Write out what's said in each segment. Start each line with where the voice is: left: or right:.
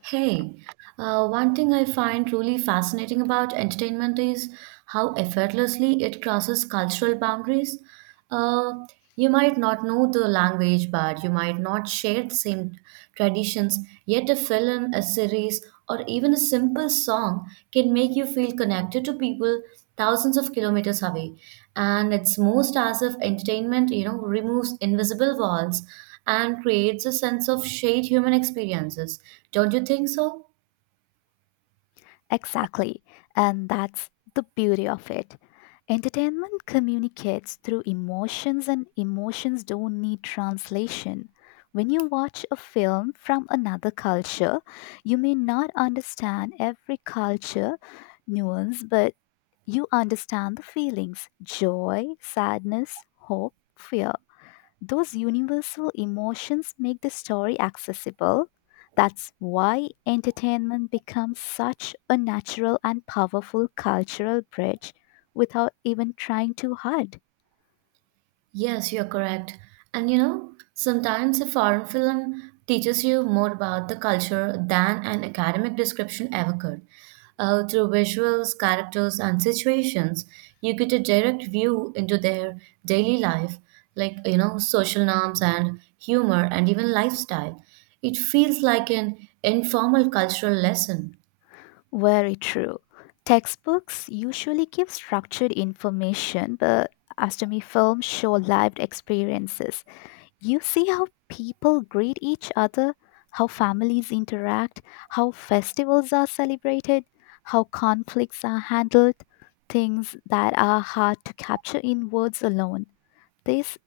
right: Hey, one thing I find really fascinating about entertainment is how effortlessly it crosses cultural boundaries. Uh, you might not know the language, but you might not share the same traditions, yet, a film, a series, or even a simple song can make you feel connected to people thousands of kilometers away. And it's most as if entertainment, removes invisible walls and creates a sense of shared human experiences. Don't you think so?
left: Exactly. And that's the beauty of it. Entertainment communicates through emotions, and emotions don't need translation. When you watch a film from another culture, you may not understand every culture nuance, but you understand the feelings: joy, sadness, hope, fear. Those universal emotions make the story accessible. That's why entertainment becomes such a natural and powerful cultural bridge without even trying too hard.
right: Yes, you're correct. And sometimes a foreign film teaches you more about the culture than an academic description ever could. Through visuals, characters, and situations, you get a direct view into their daily life, like social norms and humor, and even lifestyle. It feels like an informal cultural lesson.
left: Very true. Textbooks usually give structured information, but astronomy films show lived experiences. You see how people greet each other, how families interact, how festivals are celebrated, how conflicts are handled, things that are hard to capture in words alone. This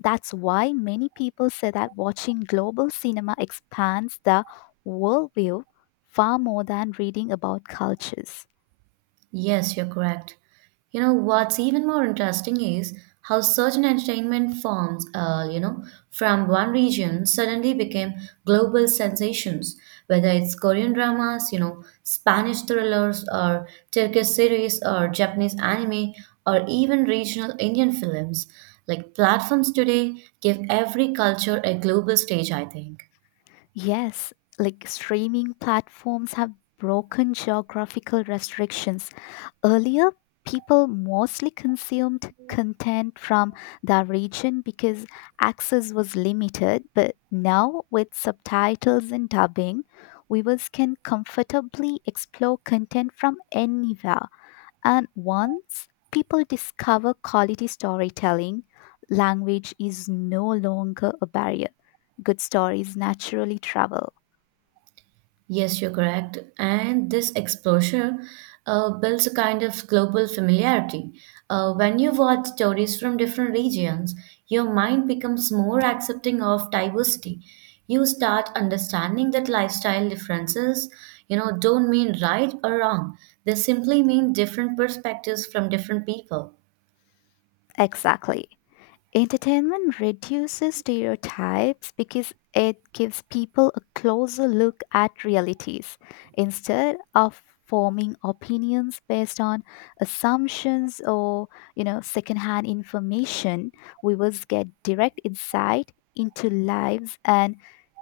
left: That's why many people say that watching global cinema expands the worldview far more than reading about cultures.
right: Yes, you're correct. What's even more interesting is how certain entertainment forms, from one region suddenly became global sensations, whether it's Korean dramas, Spanish thrillers, or Turkish series, or Japanese anime, or even regional Indian films. Like platforms today give every culture a global stage, I think.
left: Yes, like streaming platforms have broken geographical restrictions. Earlier, people mostly consumed content from the region because access was limited, but now, with subtitles and dubbing, viewers can comfortably explore content from anywhere. And once people discover quality storytelling, language is no longer a barrier. Good stories naturally travel.
right: Yes, you're correct. And this exposure builds a kind of global familiarity. When you watch stories from different regions, your mind becomes more accepting of diversity. You start understanding that lifestyle differences, don't mean right or wrong. They simply mean different perspectives from different people.
left: Exactly. Entertainment reduces stereotypes because it gives people a closer look at realities instead of forming opinions based on assumptions or, you know, secondhand information. Viewers get direct insight into lives and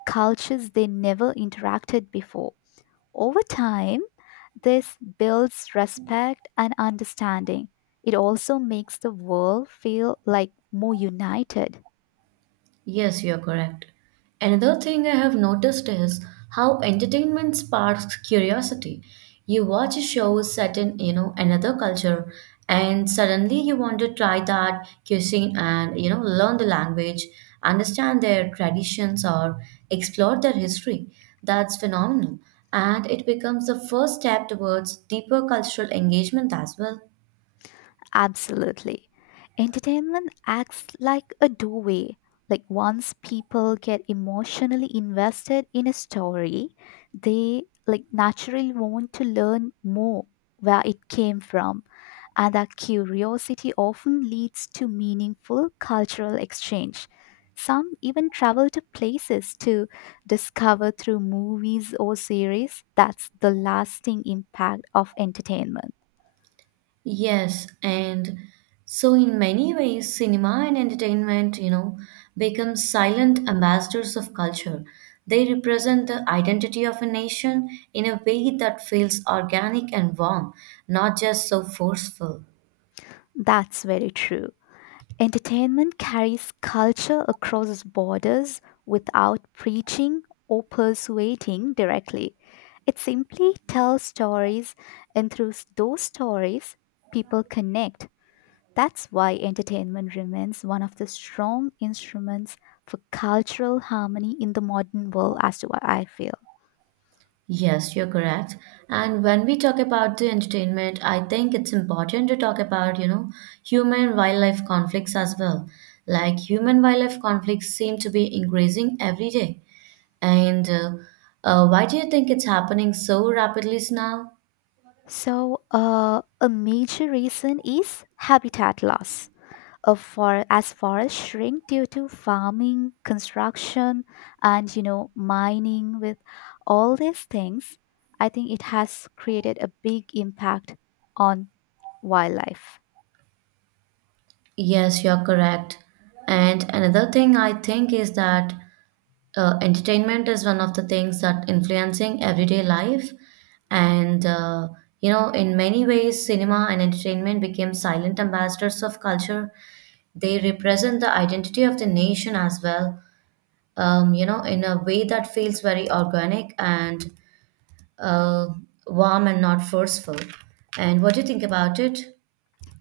left: cultures they never interacted before. Over time, this builds respect and understanding. It also makes the world feel like more united.
right: Yes, you're correct. Another thing I have noticed is how entertainment sparks curiosity. You watch a show set in, another culture, and suddenly you want to try that cuisine and, learn the language, understand their traditions, or explore their history. That's phenomenal. And it becomes the first step towards deeper cultural engagement as well.
left: Absolutely. Entertainment acts like a doorway. Like, once people get emotionally invested in a story, they like naturally want to learn more where it came from. And that curiosity often leads to meaningful cultural exchange. Some even travel to places to discover through movies or series. That's the lasting impact of entertainment.
right: Yes, and so in many ways, cinema and entertainment, become silent ambassadors of culture. They represent the identity of a nation in a way that feels organic and warm, not just so forceful.
left: That's very true. Entertainment carries culture across borders without preaching or persuading directly. It simply tells stories, and through those stories, people connect. That's why entertainment remains one of the strong instruments for cultural harmony in the modern world, as to what I feel.
right: Yes, you're correct. And when we talk about the entertainment, I think it's important to talk about, human wildlife conflicts as well. Like human wildlife conflicts seem to be increasing every day. And why do you think it's happening so rapidly now?
left: So, a major reason is habitat loss. Of for as forests shrink due to farming, construction, and, you know, mining, with all these things, I think it has created a big impact on wildlife.
right: Yes, you're correct. And another thing I think is that entertainment is one of the things that influencing everyday life. And in many ways, cinema and entertainment became silent ambassadors of culture. They represent the identity of the nation as well. In a way that feels very organic and uh, warm and not forceful. And what do you think about it?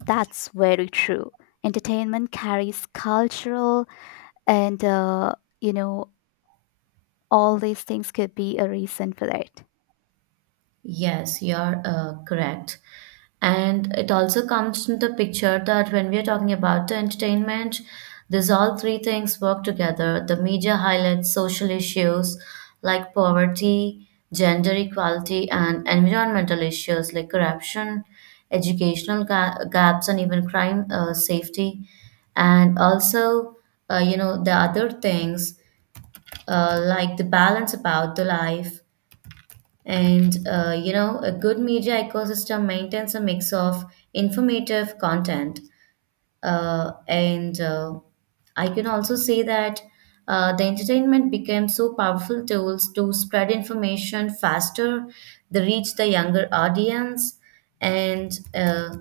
left: That's very true. Entertainment carries cultural and you know, all these things could be a reason for that.
right: Yes, you're correct. And it also comes into the picture that when we are talking about the entertainment, these all three things work together. The media highlights social issues like poverty, gender equality, and environmental issues like corruption, educational gaps, and even crime safety. And also, the other things like the balance about the life and a good media ecosystem maintains a mix of informative content. And I can also say that the entertainment became so powerful tools to spread information faster. They reach the younger audience, and uh,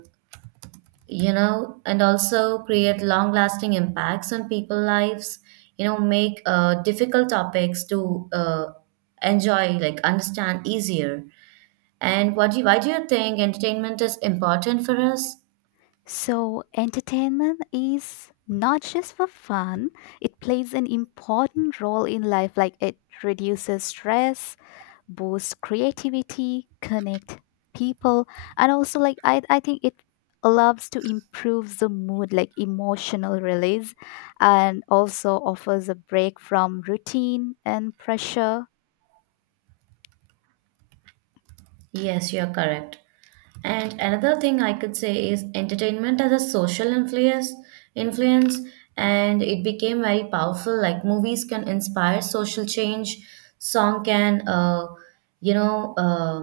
right: and also create long lasting impacts on people lives, make difficult topics to enjoy, like understand easier. And why do you think entertainment is important for us?
left: So, entertainment is not just for fun, it plays an important role in life, like it reduces stress, boosts creativity, connect people, and also, like, I think it loves to improve the mood, like emotional release, and also offers a break from routine and pressure.
right: Yes, you're correct. And another thing I could say is entertainment as a social influence influence and it became very powerful, like movies can inspire social change. Song can you know uh,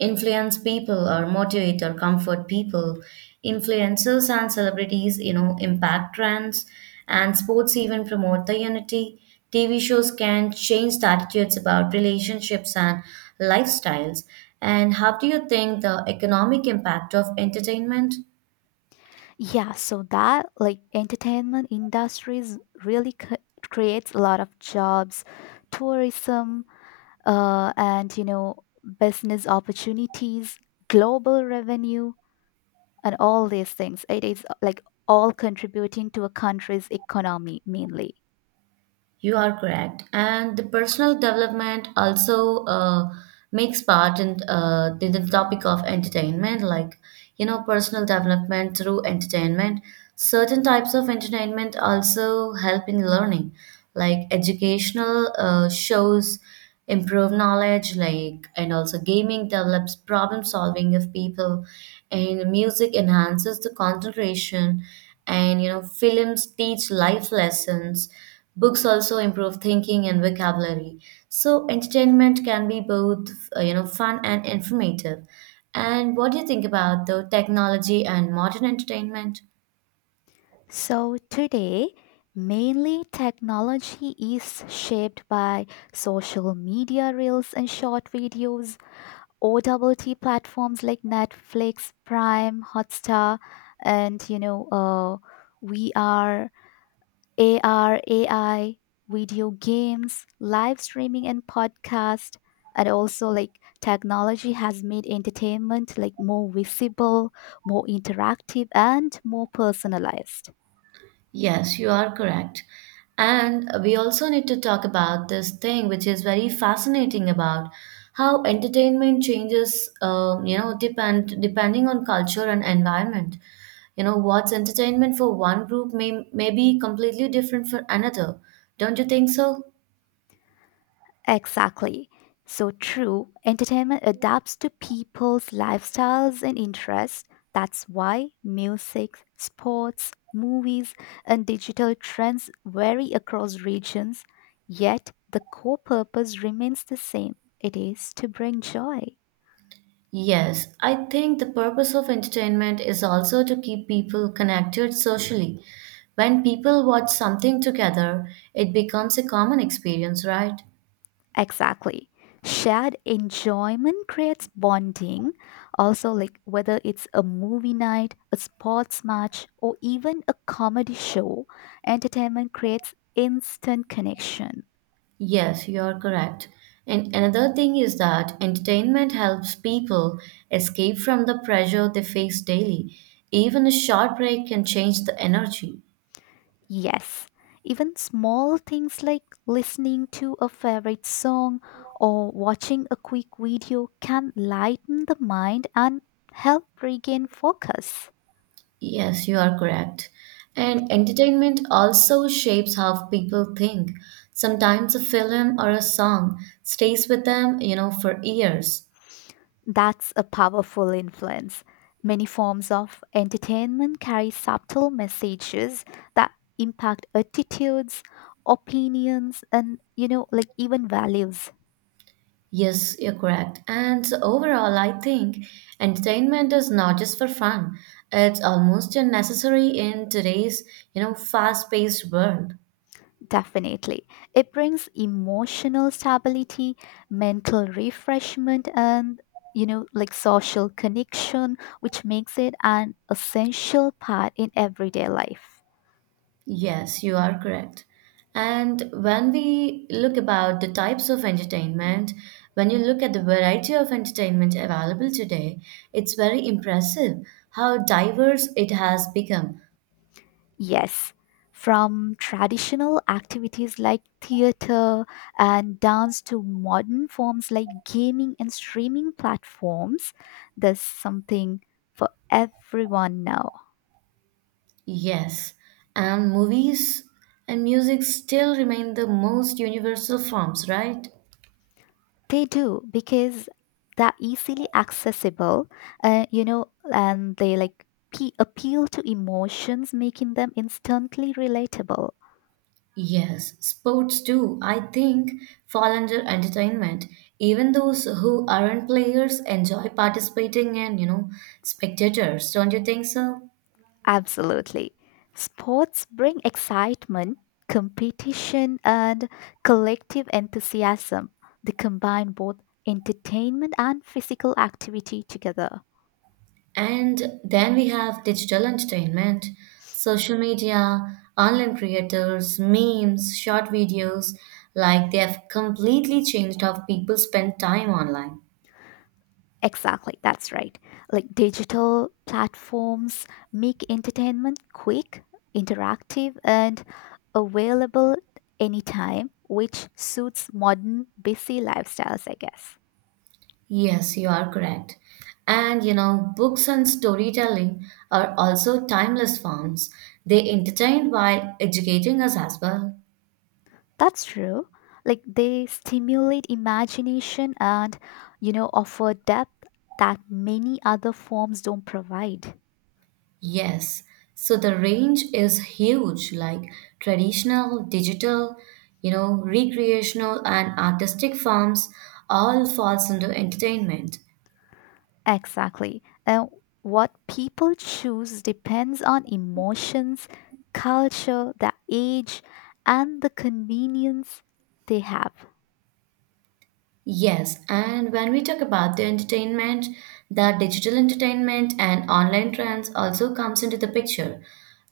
right: influence people or motivate or comfort people. Influencers and celebrities impact trends, and sports even promote the unity. TV shows can change the attitudes about relationships and lifestyles. And how do you think the economic impact of entertainment?
left: Yeah, so that like entertainment industries really creates a lot of jobs, tourism, and you know, business opportunities, global revenue, and all these things it is like all contributing to a country's economy mainly.
right: You are correct. And the personal development also makes part in, the topic of entertainment, like, personal development through entertainment. Certain types of entertainment also help in learning, like educational shows improve knowledge, like, and also gaming develops problem solving of people, and music enhances the concentration, and, films teach life lessons. Books also improve thinking and vocabulary. So entertainment can be both, fun and informative. And what do you think about the technology and modern entertainment?
left: So today, mainly technology is shaped by social media reels and short videos, OTT platforms like Netflix, Prime, Hotstar, and you know, we are AR, AI, video games, live streaming and podcast. And also, like, technology has made entertainment like more visible, more interactive and more personalized.
right: Yes, you are correct. And we also need to talk about this thing which is very fascinating about how entertainment changes, depending on culture and environment. What's entertainment for one group may be completely different for another. Don't you think so?
left: Exactly. So true, entertainment adapts to people's lifestyles and interests. That's why music, sports, movies, and digital trends vary across regions. Yet, the core purpose remains the same: it is to bring joy.
right: Yes, I think the purpose of entertainment is also to keep people connected socially. When people watch something together, it becomes a common experience, right?
left: Exactly. Shared enjoyment creates bonding. Also, like, whether it's a movie night, a sports match, or even a comedy show, entertainment creates instant connection.
right: Yes, you are correct. And another thing is that entertainment helps people escape from the pressure they face daily. Even a short break can change the energy.
left: Yes. Even small things like listening to a favorite song or watching a quick video can lighten the mind and help regain focus.
right: Yes, you are correct. And entertainment also shapes how people think. Sometimes a film or a song stays with them, for years.
left: That's a powerful influence. Many forms of entertainment carry subtle messages that impact attitudes, opinions, and, you know, like even values.
right: Yes, you're correct. And so overall, I think entertainment is not just for fun. It's almost a necessary in today's, fast-paced world.
left: Definitely. It brings emotional stability, mental refreshment, and, you know, like social connection, which makes it an essential part in everyday life.
right: Yes, you are correct. And when we look about the types of entertainment, when you look at the variety of entertainment available today, it's very impressive how diverse it has become.
left: Yes, from traditional activities like theater and dance to modern forms like gaming and streaming platforms, there's something for everyone now.
right: Yes, and movies and music still remain the most universal forms, right?
left: They do because they're easily accessible, you know, and they like appeal to emotions, making them instantly relatable.
right: Yes, sports too, I think, fall under entertainment. Even those who aren't players enjoy participating and, spectators, don't you think so?
left: Absolutely. Sports bring excitement, competition, and collective enthusiasm. They combine both entertainment and physical activity together.
right: And then we have digital entertainment, social media, online creators, memes, short videos, like they have completely changed how people spend time online.
left: Exactly, that's right. Like, digital platforms make entertainment quick, interactive, and available anytime, which suits modern busy lifestyles, I guess.
right: Yes, you are correct. And books and storytelling are also timeless forms. They entertain while educating us as well.
left: That's true. Like, they stimulate imagination and, you know, offer depth that many other forms don't provide.
right: Yes. So the range is huge, like traditional, digital, recreational and artistic forms all falls into entertainment.
left: Exactly. And what people choose depends on emotions, culture, their age, and the convenience they have.
right: Yes, and when we talk about the entertainment, the digital entertainment and online trends also comes into the picture.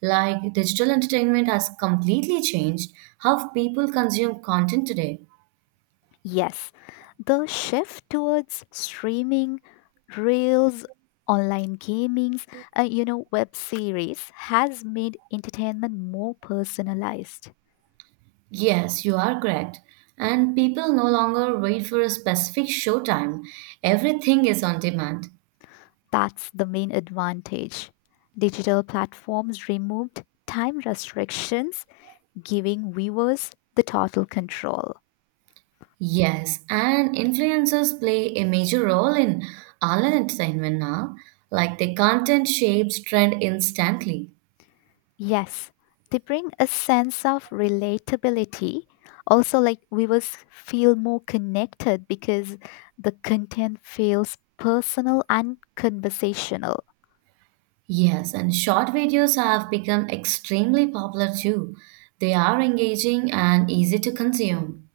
right: Like digital entertainment has completely changed how people consume content today.
left: Yes, the shift towards streaming, reels, online gamings, you know, web series has made entertainment more personalized.
right: Yes, you are correct. And people no longer wait for a specific showtime. Everything is on demand.
left: That's the main advantage. Digital platforms removed time restrictions, giving viewers the total control.
right: Yes, and influencers play a major role in online entertainment now. Like the content shapes trend instantly.
left: Yes, they bring a sense of relatability. Also, like, viewers feel more connected because the content feels personal and conversational.
right: Yes, and short videos have become extremely popular too. They are engaging and easy to consume.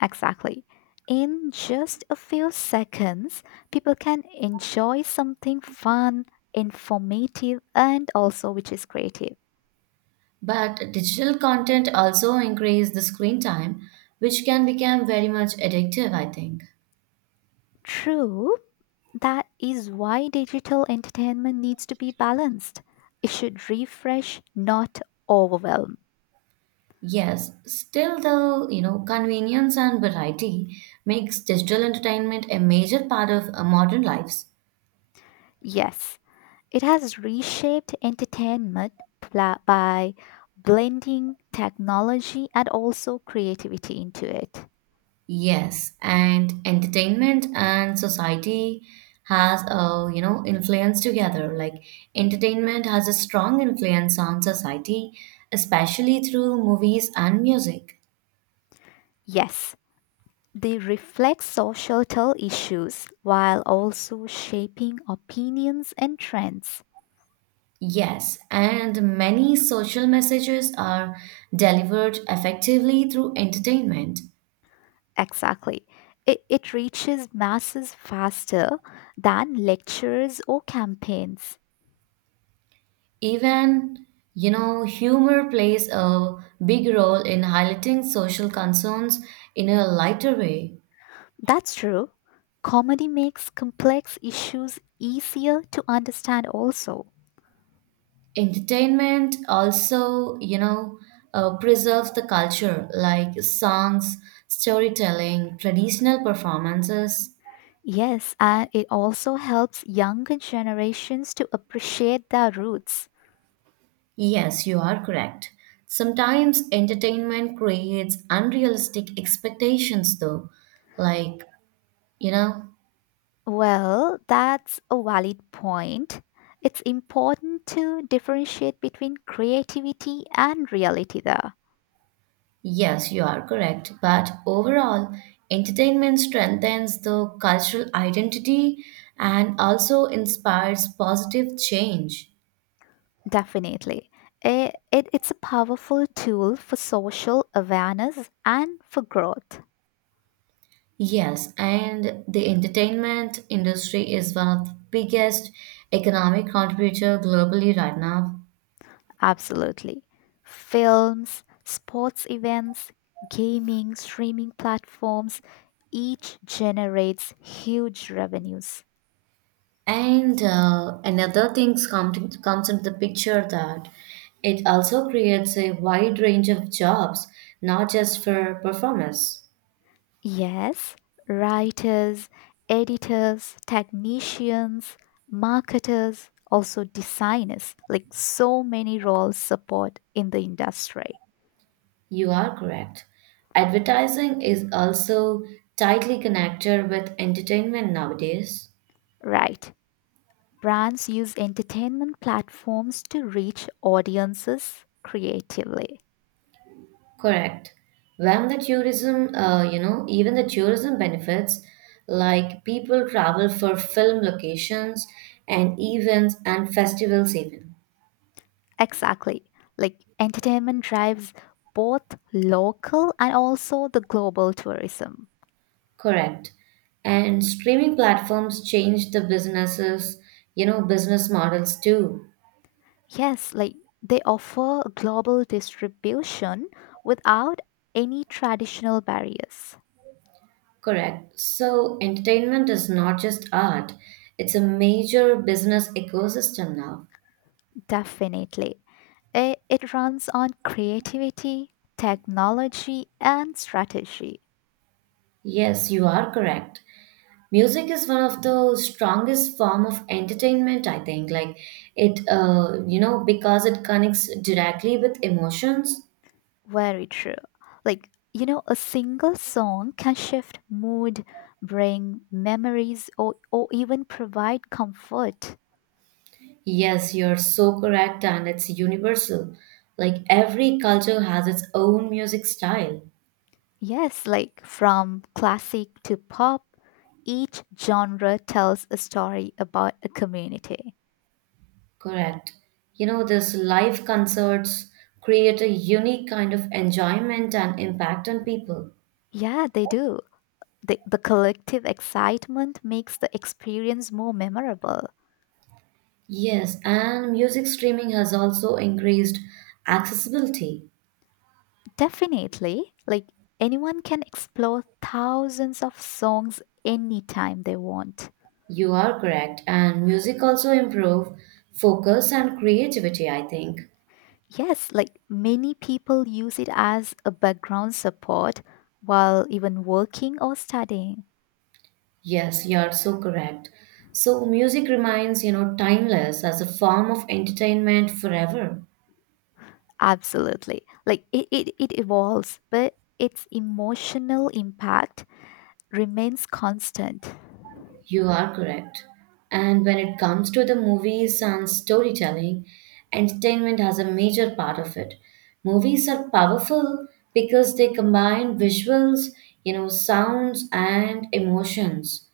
left: Exactly. In just a few seconds, people can enjoy something fun, informative, and also which is creative.
right: But digital content also increase the screen time, which can become very much addictive, I think.
left: True, that is why digital entertainment needs to be balanced. It should refresh, not overwhelm.
right: Yes, still though, convenience and variety makes digital entertainment a major part of modern lives.
left: Yes, it has reshaped entertainment by blending technology and also creativity into it.
right: Yes, and entertainment and society has a influence together. Like entertainment has a strong influence on society, especially through movies and music.
left: Yes, they reflect societal issues while also shaping opinions and trends.
right: Yes, and many social messages are delivered effectively through entertainment.
left: Exactly. It reaches masses faster than lectures or campaigns.
right: Even, humor plays a big role in highlighting social concerns in a lighter way.
left: That's true. Comedy makes complex issues easier to understand, also.
right: Entertainment also preserves the culture like songs, storytelling, traditional performances.
left: Yes, and it also helps younger generations to appreciate their roots.
right: Yes, you are correct. Sometimes entertainment creates unrealistic expectations, though, like, you know
left: Well, that's a valid point. It's important to differentiate between creativity and reality, there.
right: yes, you are correct. But overall entertainment strengthens the cultural identity and also inspires positive change.
left: Definitely. It's a powerful tool for social awareness and for growth.
right: Yes, and the entertainment industry is one of the biggest economic contributor globally right now.
left: Absolutely. Films, sports events, gaming, streaming platforms, each generates huge revenues.
right: And another thing comes into the picture that it also creates a wide range of jobs, not just for performers.
left: Yes, writers, editors, technicians, marketers, also designers, like so many roles support in the industry.
right: You are correct. Advertising is also tightly connected with entertainment nowadays.
left: Right. Brands use entertainment platforms to reach audiences creatively.
right: Correct. When the tourism, even the tourism benefits, like people travel for film locations and events and festivals, even.
left: Exactly. Like, entertainment drives both local and also the global tourism.
right: Correct. And streaming platforms change the businesses, business models too.
left: Yes, like they offer global distribution without any traditional barriers.
right: Correct. So entertainment is not just art, it's a major business ecosystem now.
left: Definitely. It runs on creativity, technology, and strategy.
right: Yes, you are correct. Music is one of the strongest form of entertainment, I think, like it because it connects directly with emotions.
left: Very true. Like, you know, a single song can shift mood, bring memories, or, even provide comfort.
right: Yes, you're so correct, and it's universal, like every culture has its own music style.
left: Yes, like from classic to pop, each genre tells a story about a community.
right: Correct. This live concerts create a unique kind of enjoyment and impact on people.
left: Yeah, they do. The collective excitement makes the experience more memorable.
right: Yes, and music streaming has also increased accessibility.
left: Definitely. Like, anyone can explore thousands of songs anytime they want.
right: You are correct, and music also improve focus and creativity, I think.
left: Yes, like many people use it as a background support while even working or studying.
right: Yes, you are so correct. So music remains, timeless as a form of entertainment forever.
left: Absolutely. Like, it evolves, but its emotional impact remains constant.
right: You are correct. And when it comes to the movies and storytelling, entertainment has a major part of it. Movies are powerful because they combine visuals, sounds and emotions.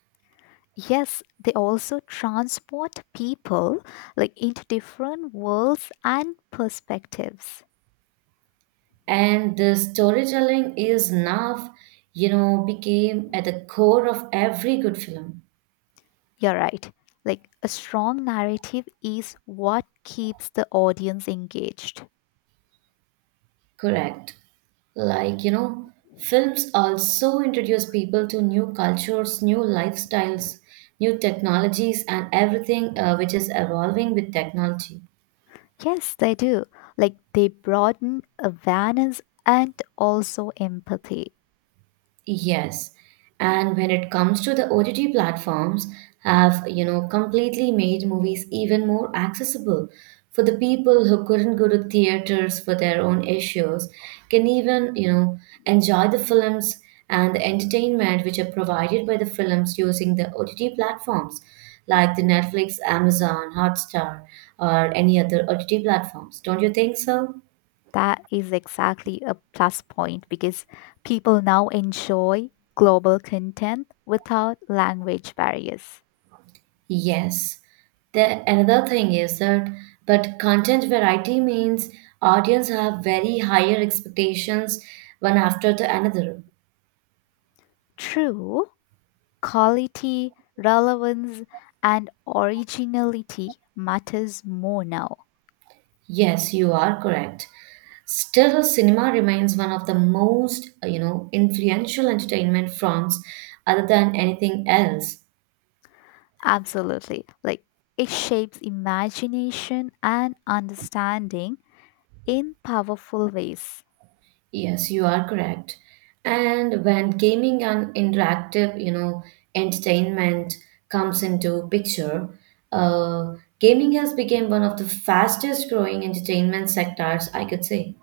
left: Yes, they also transport people like into different worlds and perspectives.
right: And the storytelling is now became at the core of every good film.
left: You're right. Like, a strong narrative is what keeps the audience engaged.
right: Correct, like films also introduce people to new cultures, new lifestyles, new technologies and everything, which is evolving with technology.
left: Yes, they do. Like, they broaden awareness and also empathy.
right: Yes. And when it comes to the OTT platforms have, completely made movies even more accessible for the people who couldn't go to theaters for their own issues, can enjoy the films and the entertainment which are provided by the films using the OTT platforms like the Netflix, Amazon, Hotstar, or any other OTT platforms. Don't you think so?
left: That is exactly a plus point because people now enjoy global content without language barriers.
right: Yes. The another thing is that but content variety means audience have very higher expectations one after the another.
left: True, quality, relevance, and originality matters more now.
right: Yes, you are correct. Still, cinema remains one of the most, influential entertainment forms other than anything else.
left: Absolutely. Like, it shapes imagination and understanding in powerful ways.
right: Yes, you are correct. And when gaming and interactive entertainment comes into picture, gaming has become one of the fastest growing entertainment sectors, I could say.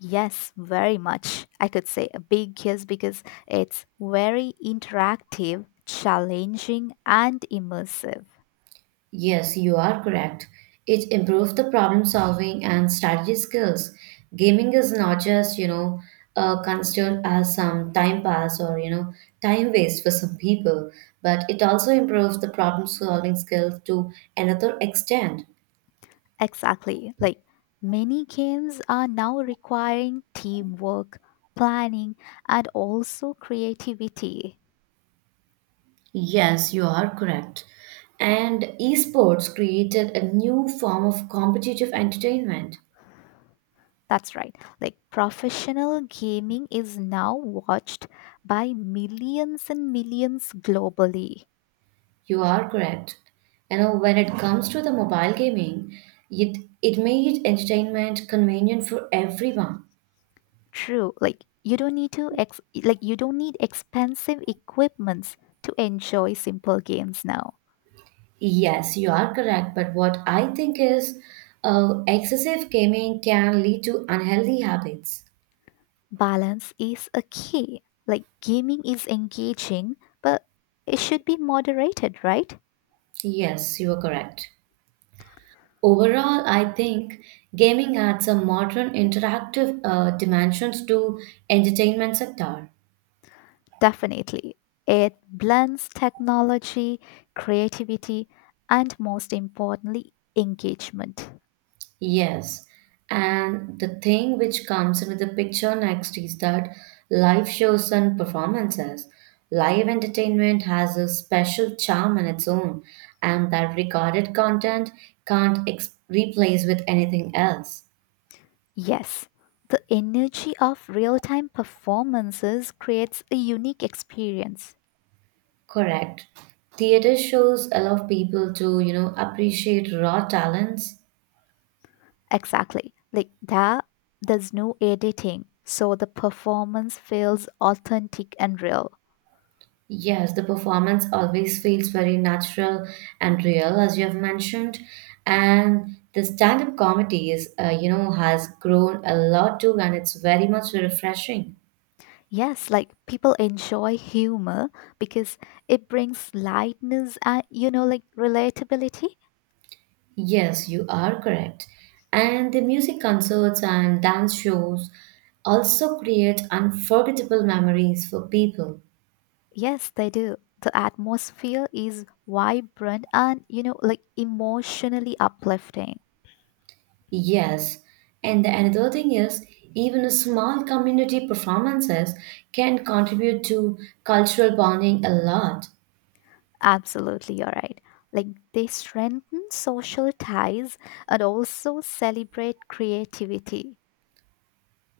left: Yes, very much. I could say a big yes because it's very interactive, challenging, and immersive.
right: Yes, you are correct. It improves the problem solving and strategy skills. Gaming is not just considered as some time pass or time waste for some people, but it also improves the problem solving skills to another extent.
left: Exactly. Like, many games are now requiring teamwork, planning, and also creativity.
right: Yes, you are correct. And esports created a new form of competitive entertainment.
left: That's right. Like, professional gaming is now watched by millions and millions globally.
right: You are correct. You know, when it comes to the mobile gaming, it made entertainment convenient for everyone.
left: True, like you don't need to ex- like you don't need expensive equipments to enjoy simple games now.
right: Yes, you are correct. But what I think is excessive gaming can lead to unhealthy habits.
left: Balance is a key. Like, gaming is engaging, but it should be moderated, right?
right: Yes, you are correct. Overall, I think gaming adds a modern interactive dimensions to entertainment sector.
left: Definitely. It blends technology, creativity, and most importantly, engagement.
right: Yes, and the thing which comes into the picture next is that live shows and performances. Live entertainment has a special charm in its own, and that recorded content can't ex- replace with anything else.
left: Yes, the energy of real-time performances creates a unique experience.
right: Correct. Theater shows allow people to, you know, appreciate raw talents.
left: Exactly. Like that, there's no editing, so the performance feels authentic and real.
right: Yes, the performance always feels very natural and real, as you have mentioned. And the stand-up comedy is, has grown a lot too, and it's very much refreshing.
left: Yes, like people enjoy humor because it brings lightness and, you know, like relatability.
right: Yes, you are correct. And the music concerts and dance shows also create unforgettable memories for people.
left: Yes, they do. The atmosphere is vibrant and, you know, like emotionally uplifting.
right: Yes, and the another thing is even a small community performances can contribute to cultural bonding a lot.
left: Absolutely, you're right. Like, they strengthen social ties and also celebrate creativity.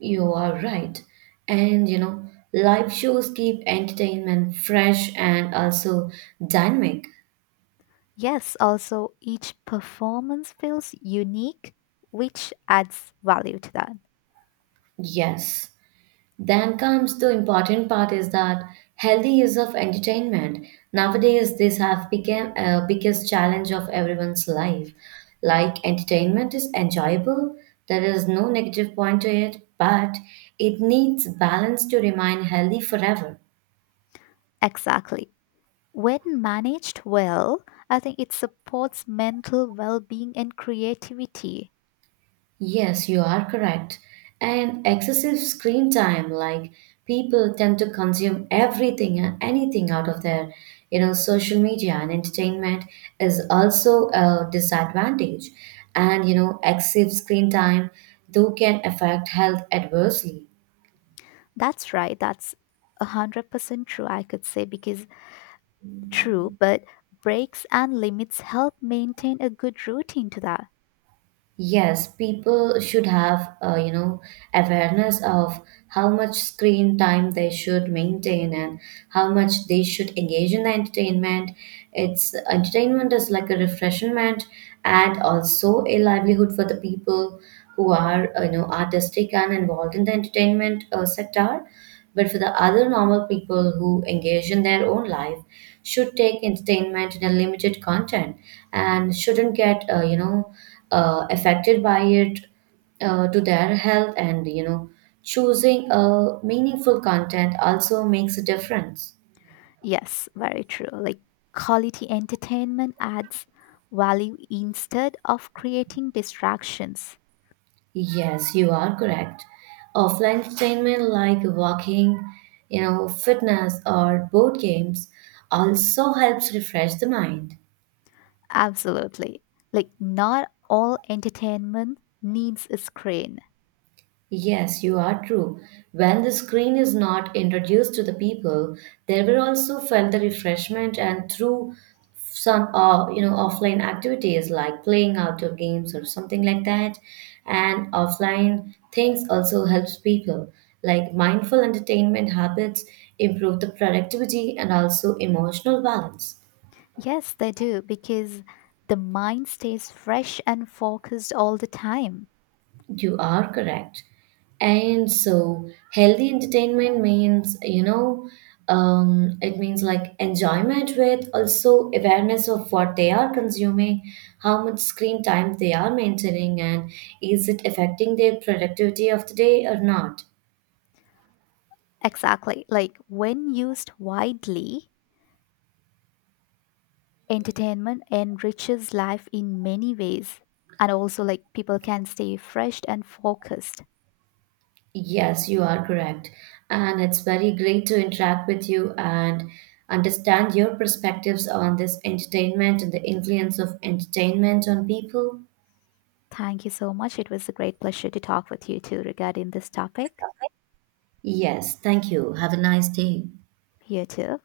right: You are right. And you know, live shows keep entertainment fresh and also dynamic.
left: Yes, also each performance feels unique, which adds value to that.
right: Yes. Then comes the important part is that healthy use of entertainment. Nowadays, this have become a biggest challenge of everyone's life. Like entertainment is enjoyable, there is no negative point to it, but it needs balance to remain healthy forever.
left: Exactly. When managed well, I think it supports mental well being and creativity.
right: Yes, you are correct. And excessive screen time, like people tend to consume everything and anything out of their, you know, social media and entertainment is also a disadvantage. And you know, excessive screen time though can affect health adversely.
left: That's right. That's 100% true, I could say, because true, but breaks and limits help maintain a good routine to that.
right: Yes, people should have, awareness of how much screen time they should maintain and how much they should engage in the entertainment. It's entertainment is like a refreshment and also a livelihood for the people who are artistic and involved in the entertainment sector, but for the other normal people who engage in their own life should take entertainment in a limited content and shouldn't get affected by it to their health, and you know, choosing a meaningful content also makes a difference.
left: Yes, very true. Like, quality entertainment adds value instead of creating distractions.
right: Yes, you are correct. Offline entertainment like walking, you know, fitness or board games also helps refresh the mind.
left: Absolutely. Like, not all entertainment needs a screen.
right: Yes, you are true. When the screen is not introduced to the people, they will also felt the refreshment and through some offline activities like playing outdoor games or something like that. And offline things also helps people like mindful entertainment habits improve the productivity and also emotional balance.
left: Yes, they do, because the mind stays fresh and focused all the time.
right: You are correct. And so, healthy entertainment means, you know, it means like enjoyment with also awareness of what they are consuming, how much screen time they are maintaining, and is it affecting their productivity of the day or not?
left: Exactly. Like, when used widely, entertainment enriches life in many ways. And also, like, people can stay fresh and focused.
right: Yes, you are correct. And it's very great to interact with you and understand your perspectives on this entertainment and the influence of entertainment on people.
left: Thank you so much. It was a great pleasure to talk with you too regarding this topic.
right: Yes, thank you. Have a nice day.
left: You too.